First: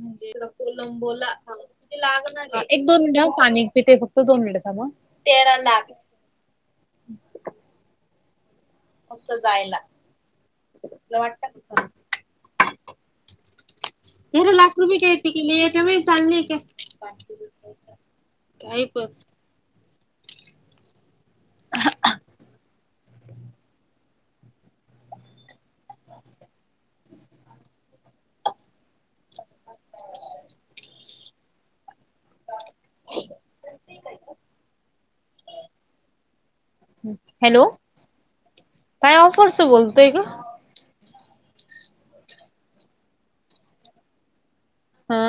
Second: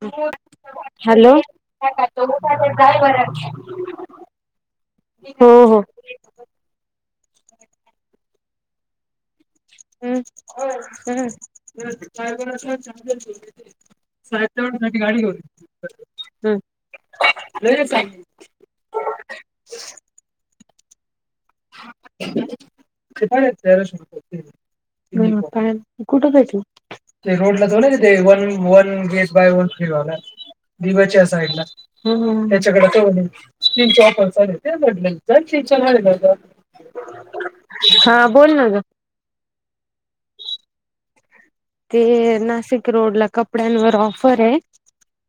म्हणजे लावून बोला हॅलो लागणा झालाय एक दोन मिनीटं आ पाणी पिते फक्त दोन मिनिटं मग हो तेरा हो लाख फक्त जायला. हम् ह का. तेरा लाख रुपये कायती केली याच्या वेळी चालली का. काय पण. [inaudible] परत कर. हो काय कुठं भेटल. ते रोड लाच हो ना त ते one one get buy one free वाला दिवच्या साईड ला. ह त्याच्याकडे ते तीन ची ऑफर चालू तेच म्हटलं. हॅलो हा बोल ना ग काय ऑफरच बोलतोय ग. ते नाशिक रोड ला कपड्यांवर ऑफर आहे. हा.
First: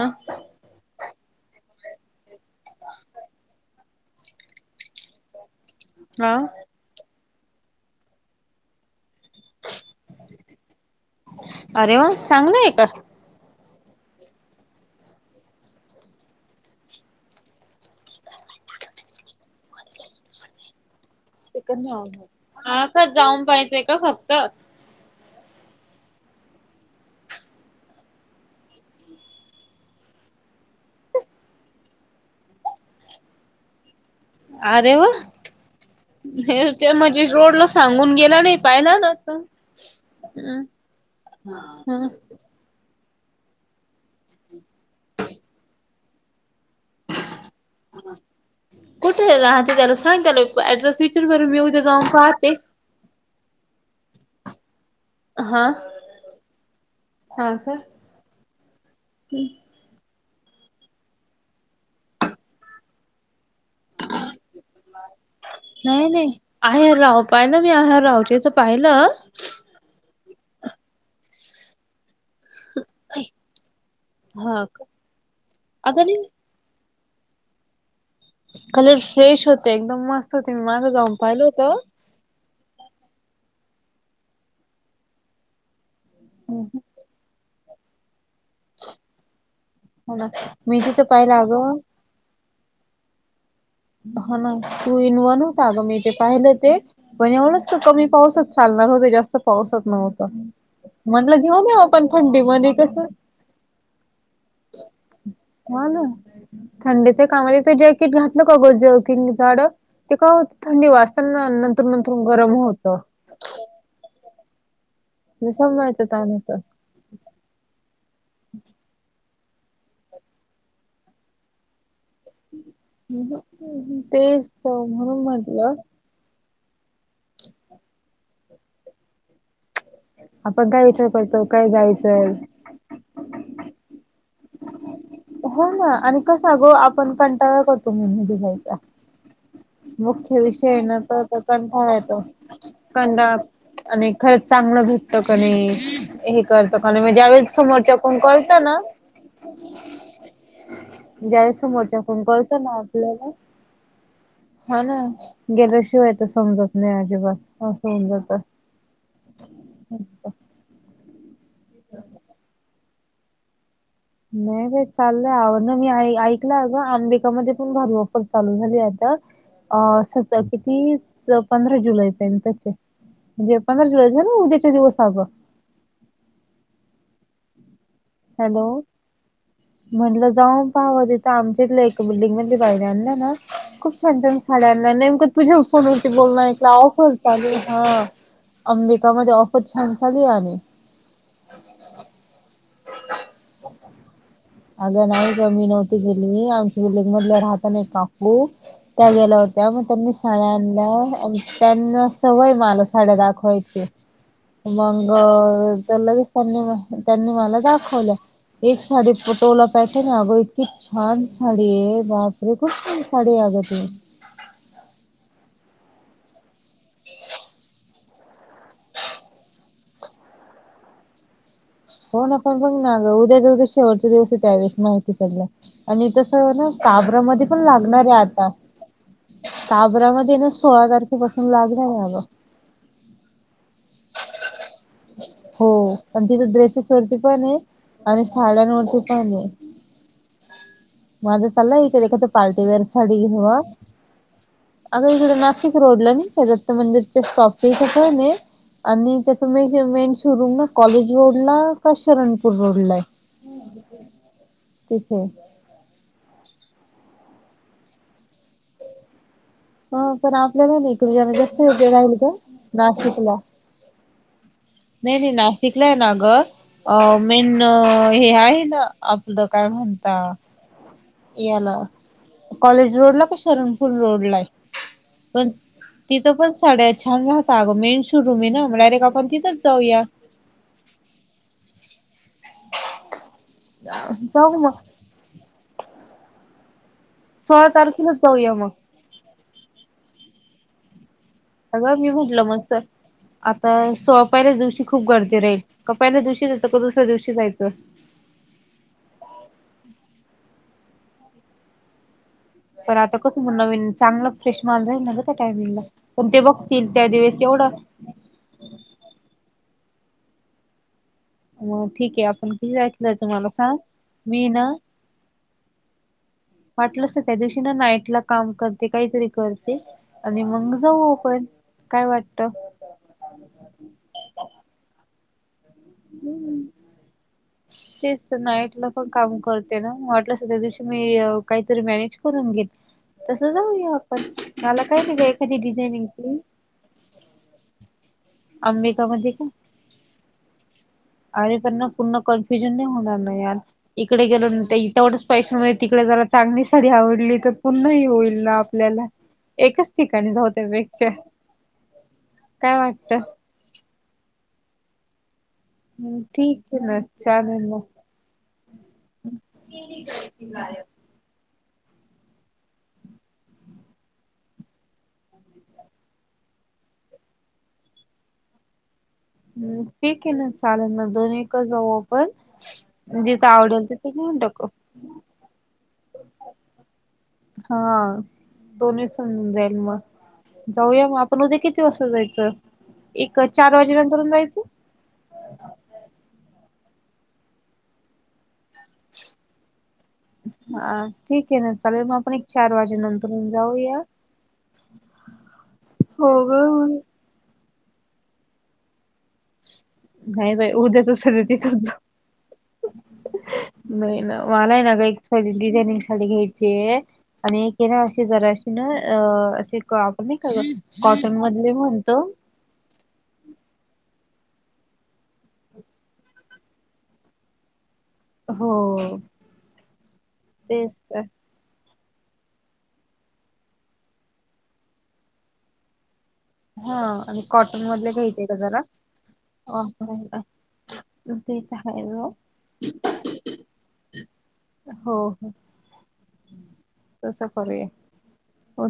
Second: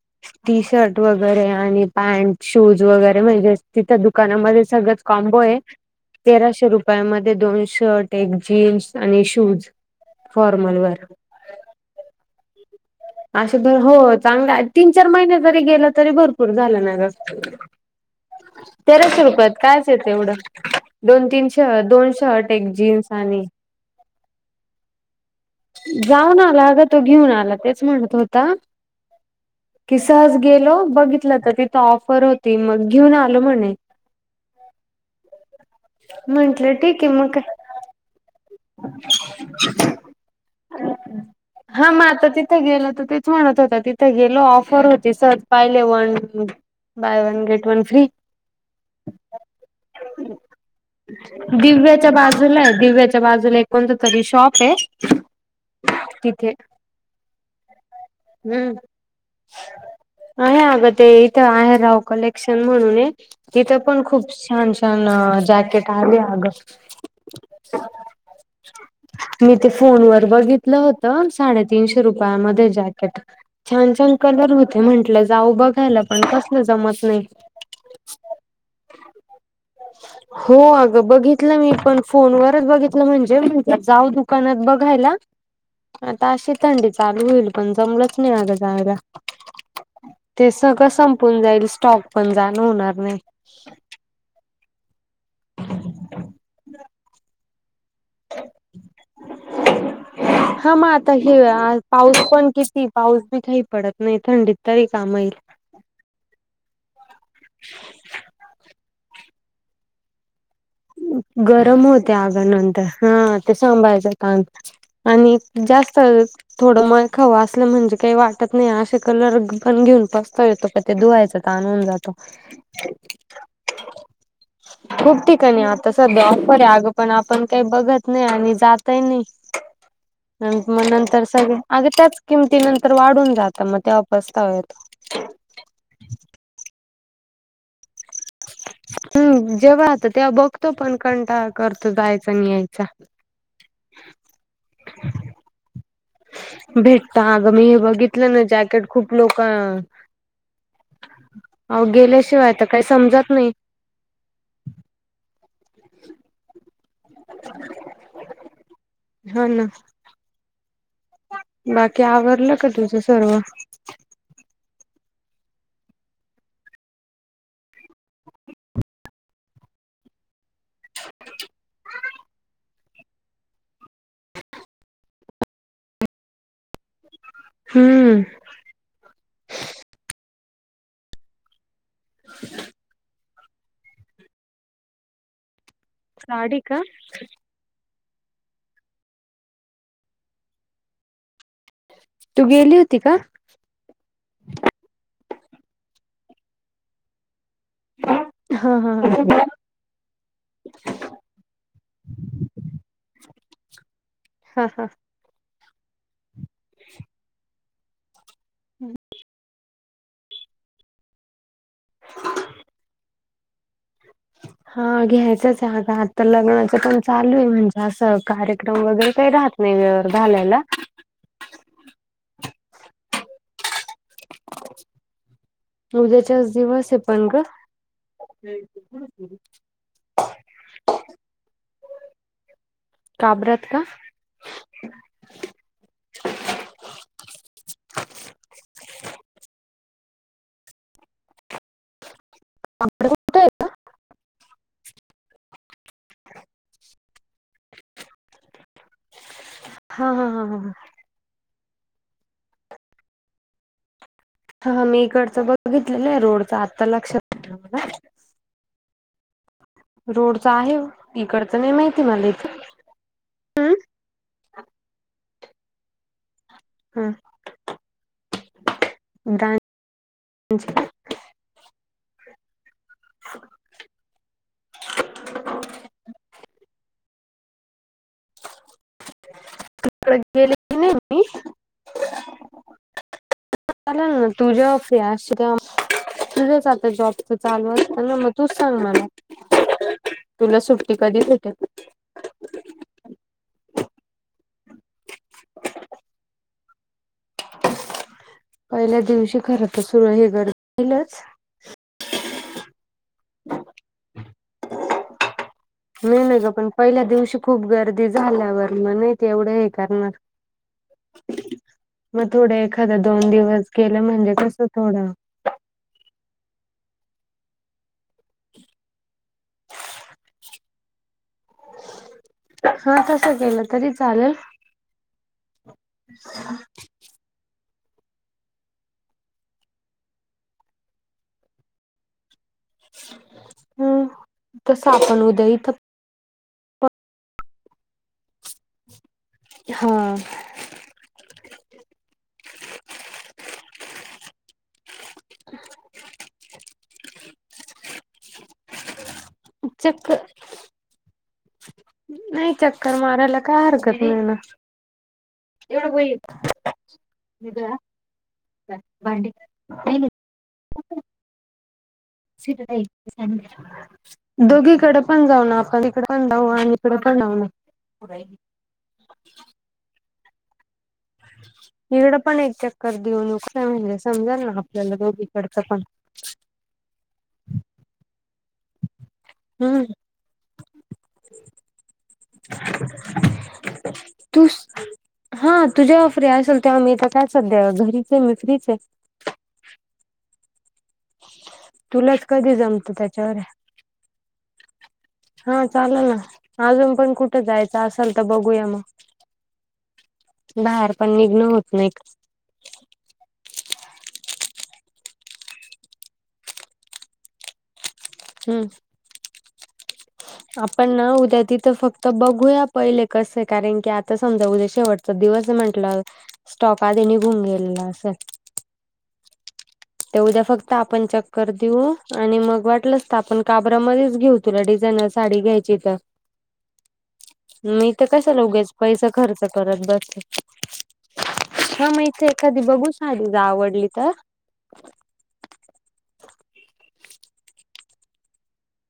टी शर्ट वगैरे आणि पॅन्ट शूज वगैरे म्हणजे तिथं दुकानामध्ये सगळंच. कॉम्बो ए हा तेराशे रुपय. मध्ये दोन शर्ट एक जीन्स आणि शूज फॉर्मल वर. अरे वा चांगलं आहे का. असे बर हो चांगलं तीन चार महिने जरी गेला तरी भरपूर झालं ना ग. तेराशे रुपयात कायच येत एवढं. दोन तीन श दोन शर्ट एक जीन्स आणि.. चे का फक्. त. जाऊन आला अग तो घेऊन आला तेच म्हणत होता. [inaudible] की सहज गेलो बघितलं तर तिथं ऑफर होती मग घेऊन आलो म्हणे. अरे वा हे म्हंटलं ते ठीक आहे म्हणजे मग काय रोड ला सांगून गेला नाही. पाहिला नत हम् हा मग हम्. आता तिथं गेलं तर ते. म्हणत होता तिथे गेलो ऑफर होते सहज पाहिले one. Buy one get one free. कुठे राहते त्याला सांग त्याला ऍड्रेस विचार बर मी उद्या जाऊन दिव्याच्या पाहते. बाजूला आहे दिव्याच्या बाजूला एक कोणत तरी शॉप आहे हा. तिथे. हा का हम्म ह. आहे अगं ते इथं आहे राहू कलेक्शन म्हणून ये तिथं. पण खूप छान छान जॅकेट नाही आले नाही अगं आहेरराव पाहिलं मी आ रावचेच पाहिलं मी ते फोन वर बघितलं होत तीनशे रुपया मध्ये जॅकेट छान छान कलर हा होते का म्हटलं जाऊ बघायला आता पण नाही होय जमत नाही कलर फ्रेश होते एकदम मस्त होते म मागं जाऊन पाहिलं होत [inaudible] फोन वरच बघितलं म्हणजे म्हणल जाऊ दुकानात बघायला आता अशी थंडी चालु होईल पण जमलंच नाही आग हो ना ते मी सगळं तिथं पाहिलं संपुन अगं हा ना टू इन वन होता अग मी ते पाहिलं ते पण एवढंच का कमी पाऊसच चालणार होते जास्त पाऊसच नव्हता हा मग आता म्हटलं घेऊन आपण थंडी मध्ये कस.. मी काही पडत नाही थंडीत तरी काम येईल.. ह ना थंडीच्या कामामध्ये ते जॅकेट घातलं का ग जरकिंग जाड ते काय होत थंडी वाचताना नंतर गरम होते नंतर अगं गरम नंतर होत. हा ते सांभाळायचं आणि जास्त समजायचं ताण होतं थोडं म.. खव असलं म्हणजे काही वाटत नाही असे कलर पण घेऊन पाचतावा येतो पण ते धुवायच ताण होऊन जातो. तेच त खूप म्हणून ठिकाणी म्हटलं आता सध्या ऑफर आहे अगं पण आपण काही बघत नाही आणि जातय नाही आपण मग काय विचार नंतर करतो सगळे काय अगे त्याच जायचंय किमतीनंतर वाढून जात मग तेव्हा पस्तावा येतो हो ना आणि कसं गो आपण कंटाळा करतो मध्ये जायचा हम्म जेव्हा आता तेव्हा मुख्य विषय बघतो पण आहेणा तो करतो कंटाळा येतो जायचा आणि यायचा. कंटाळा आणि खरंच चांगलं भेटत क नाही हे करत काणी म्हण भेटत ज्यावेळे अगं मी हे समोरच्या कोण बघितलं करत ना जॅकेट खूप लोक अहो ज्या वेळेस समोरच्या कडुन गेल्याशिवाय कळत तर ना काही आपल्याला समजत नाही हा ना गेल्या शिवायेत समजत लय अजिबात असं होऊन जातं हा ना. बाकी आवरलं का तुझं सर्व नाही का चाललंय आवरल ना मी ऐकलं अगं आंबिकामध्ये पण भारी आफर चालू झाली आता अ स किती पंधरा जुलै पर्यंत चा ये. म्हणे पंधरा जुलै आहे ना उद्याच्या दिवस अग हम्म हॅलो म्हटलं जाऊन पाहु तिथं आमच्या तिथलं बिल्डिंग मधल्या बाईने आणल्या ना खूप छान छान साड्या आणल्या नेमक तुझ्या फोनवरती बोल ना साडी ऐकल का ऑफर चालु आहे हं अंबिकामध्ये ऑफर छान चालु आहे आणि तु गेली होती का हो अगं नाही ग मी नव्हती गेली आमच्या बिल्डिंग मधल्या राहता ना काकू हा हा त्या हा हा गेल्या होत्या मग त्यांनी साड्या आणल्या त्यांना सवय मला साड्या दाखवायच्या ह हा हा अ लगेच त्यांनी त्यांनी मला दाखवल्या एक साडी पटोला पॅटर्न अग इतकी छान साडी आहे बापरे खूप छान साडी अग ती ह [unintelligible] हा घ्यायचंच आग आता तर लग्नाचं पण चालू आहे म्हणजे असं कार्यक्रम वगैरे काही राहत वेळेवर घालायला. हो ना पण बघ ना उद्या दिवस शेवटचा दिवस हो त्यावेळेशी माहिती पडला आणि तस उद्याच्याच ना दिवस आहे काब्रा ग मध्ये पण लागणार आहे आता काबरामध्ये ना सोळा तारखेपासून लागणार आहे अगं काब्रात का हो आणि तिथं ड्रेसेस वरती पण आहे आणि साड्यांवरती पण आहे. माझा चाललाय विचार एखाद पार्टीवेेअर साडी घेऊ कुठे अ. अग इकड नाशिक रोडला निघ दत्त मंदिरच्या स्टॉप च्या इथे पण आहे. आणि त्या म हा हा हा हा कॉलेज रोड ला का शरणपूर रोड ला आहे. अ हा मी इकडचं बघितलेलं आहे रोडच आत्ता लक्षात मला ह पण रोडच आपल्याला आहे नड जास्त इकडचं नाही हे माहिती राहील मला तर इथं नाशिकला. नाही नाही नाशिकला ना ग अ ह मेन हे आहे ना आपलं काय म्हणता म्हणजे याला कॉलेज रोड ला की शरणपुर रोड ला आहे पण तिथं पण साड्या छान राहतात अग मेन शोरूम आहे न, मग डायरेक्ट आप तिथंच, जाऊया या. [unintelligible] तुझ्या जाऊ मग तुझेच आता जॉबच सोळा चालू असत ना, तारखेलाच मग तूच जाऊया सांग मला, तुला सुट्टी कधी भेटेल? अगं मी म्हटलं मस्त, आता सोपायल्याच दिवशी खूप गर्दी, राहील का पहिल्या दिवशी दुसऱ्या दिवशी जायचं. पहिल्या दिवशी खर तर सुरू, आहे हे गरईलच तर आता कसं मग, नवीन चांगलं फ्रेश माल राहील, ना ग त्या टायमिंगला. नाही [unintelligible] नाही ते ग पण बघतील पहिल्या त्या दिवस दिवशी खूप एवढं, गर्दी झाल्यावर मग नाही, ते एवढं हे करणार, ठीक आहे मग आपण थोडं किती एखाद तारखेला दोन जायचं मला दिवस सांग गेलं, म्हणजे मी कस ना थोडं, वाटलं तर, त्या दिवशी ना नाईटला काम करते काहीतरी करते, आणि मग जाऊ आपण. काय वाटत? हा तसं केलं तरी चालेल, [unintelligible] [unintelligible] तेच तर नाईट ला पण काम करते ना, मग वाटलं स तर त्या दिवशी, मी काहीतरी मॅनेज करून घेल, तस जाऊया हम्म आपण, मला तसं काही नाही आपण का उद्या एखादी इथं डिझाईनिंगची, आंबिका मध्ये का? हा, आणि पुन्हा त्याना, कन्फ्युजन नाही होणार ना यार, इकडे गेलो तेवढंच पैशनमध्ये, तिकडे जरा चांगली साडी आवडली तर, पुन्हा ह होईल ना आपल्याला. एकच चक्कर ठिकाणी जाऊ त्यापेक्षा, नाही काय चक्कर वाटत! मारायला काय हरकत नाही ना, ठीक आहे ना चालेल [unintelligible] भाडे [unintelligible] गाय, [unintelligible] दोघीकडे पण जाऊ ना, आपण इकडे पण जाऊ आणि, इकडे पण जाऊ ना. ह ठीक आहे ना, चालेल मग. दोनेकडं जाऊ इकडं आपण, पण एक चक्कर देऊन येऊ जिथं काय आवडेल म्हणजे तिथे घेऊन समजाल ना टाकऊ, आपल्याला दोघीकडचं पण हा दोन् जाल हम्म मग जाऊया मग आपण, उद्या किती वाजता जायचं? एक चार वाजेनंतर तू जायचं हा तू जेव्हा फ्री असेल, तेव्हा मी तर काय सध्या घरीचे मी फ्रीचे, [inaudible] हा ठीक आहे ना चालेल मग, तुलाच आपण एक कधी चार जमतं वाजे त्याच्यावर नंतर आहे. जाऊया. हा चाल ना, हो अजून ग पण कुठे [unintelligible] जायचं असेल तर बघूया मग, नाही बाई बाहेर उद्या पण निघणं तसंतेथे होत च नाही जाऊ, नाही ना मला आहे ना ग, एक डिझाइनिंग साडी घ्यायची, आणि आणि ना अशी हम्म जराशी ना अ असे, आपण नाही का आपण ना कॉटन उद्या मधले तिथं फक्त म्हणतो. बघूया पहिले कसे आहे, कारण की आता समजा उद्या शेवटचा दिवस म्हंटलं. स्टॉक आधी निघून गेलेला असे. हो ते उद्या फक्त, तेच आपण तर चक्कर देऊ. आणि मग वाटलंस तर, आपण काबरामध्येच घेऊ, तुला डिझाईन साडी घ्यायची तर. हा आणि कॉटन मी तर मधले कसाशा, घ्यायचे का उगीच जरा पैसा खर्च करत बसते, ते तर ह आहे मग हो हिते एखादी बघू साडी जर, आवडली तर. हो, हो तस करूया,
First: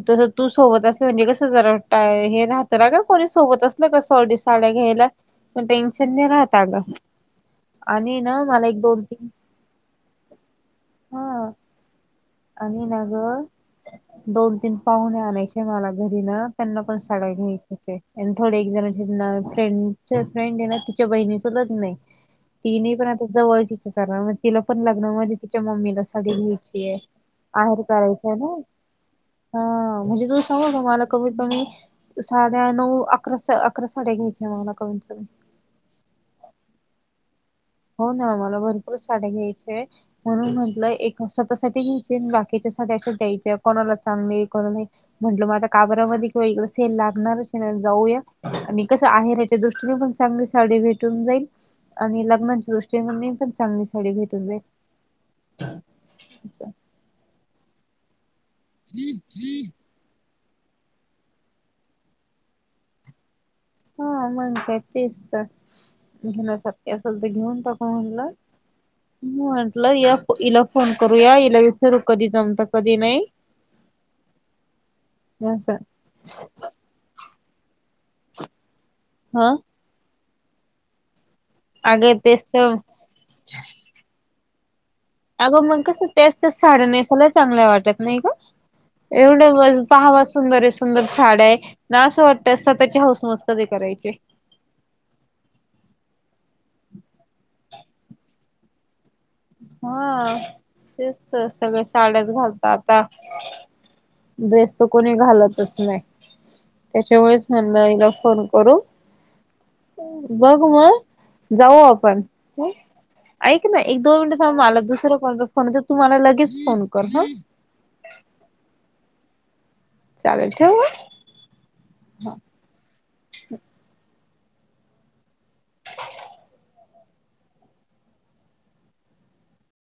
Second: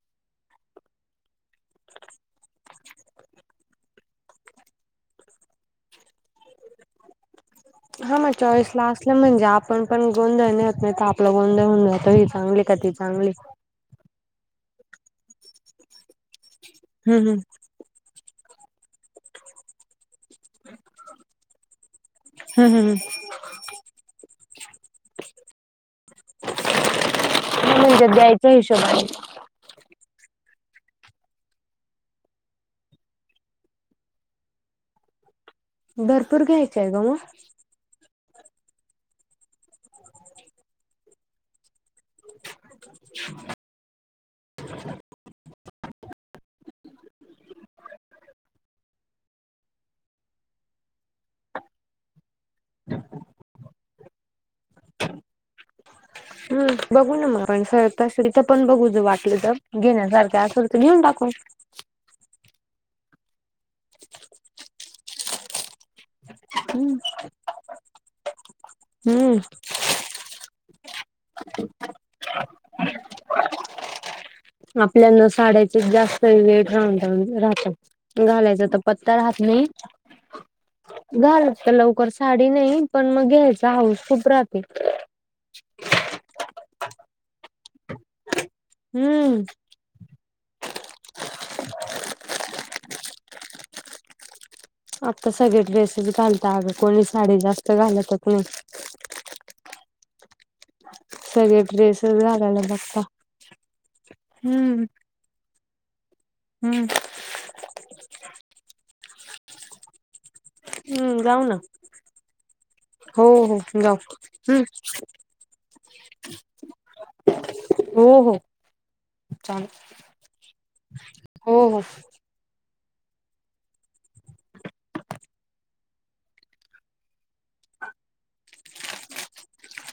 तसं तू सोबत अस, म्हणजे कसं जराय हे, राहत ना का कोणी सोबत असल का, सॉडी साड्या घ्यायला पण टेन्शन नाही राहता अगं, हा आणि मग ना मला चॉईस एक ला दोन असल्या, तीन म्हणजे आपण पण गोंधळ नाही होत, तर आपलं हा गोंधळन जात ही चांगली का आणि ती ना चांगली गं दोन तीन पाहुणे आणायचे मला घरी ना. त्यांना पण हम्म साडी घायची हम्म होते, आणि थोडे एक जण ची फ्रेंड तिचे फ्रेंड आहे ना, तिच्या बहिणीच लग्न आहे हम्म तिने पण हम्म. आत्ता जवळ तिच्या करा म तिला पण, लग्न मध्ये तिच्या मम्मीला साडी घ्यायचीय. आहेर म्हणजे करायचा आहे द्यायच्या नाय, हिशोबाने हा म्हणजे तू सांगू का मला कमीत कमी साड्या नऊ अकरा स-साड्या घ्यायच्यात कमीत कमी. भरपूर घ्यायच आहे गं मग. हो ना, मला भरपूर साड्या घ्यायचे म्हणून म्हटलंय, एक स्वतःसाठी घ्यायची बाकी तिथं सगळ्या असं द्यायच्या, कोणाला चांगले कोणा नाही. म्हटलं मग आता काबरामध्ये किंवा इकड सेल लागणारचयं, जाऊया आणि कसं आहे रेट त्या दृष्टीने पण चांगली साडी भेटून जाईल आणि लग्ना दृष्टी ने पण चांगली साडी भेटून जाईल. असं. हम्म, बघू न येवू मग आपण तसली तिथं पण बघू वाटलं जर घेण्यासारखं असं. घेऊन टाकू. हा, मग काय तेच तर घेण्यासारखे हम्म. असेल तर, असेल तर घेऊन टाकू म्हणलं. हम्म म्हटलं या हिला फोन करू या, हिला विचारू कधी जमत कधी नाही. [unintelligible] आपल्यान असं साड्याचे जास्त रेट राह- राहतात. घालायच तर पत्ता राहात हा नाही, घाल तर लवकर अगे तेच साडी तर नाही पण, मग घ्यायचा हाऊस खूप राहते. अगं मग कसं, त्याच त्याच साड्या नेसायला नाही चांगल्या वाटत नाही का हम्म. एवढं व पहावा सुंदर आहे सुंदर साड्या आहे ना, असं वाटतं स्वतःची हौसमौस कधी करायची. आता सगळे ड्रेसेस घालता अगं, कोणी साडी जास्त घालतचं नाही. हा तेच, तर सगळे सगळ्या ड्रेसेस साड्याच घालायला घालतात बघता. आता. ड्रेस हम्म तर कोणी घालतच नाही, हम्म. त्यांच्यामुळे म्हणलं हिला फोन करू. बघ मग, हम्म ना जाऊ आपण ह हो हो ऐक ना जाऊ एक दोन मिनिट थांब हम्म मला दुसर कोण तर फोन करतयं, तुम्हाला लगेच फोन कर हं. हो हो, चालेल. चालेल ठेवू. हो हो.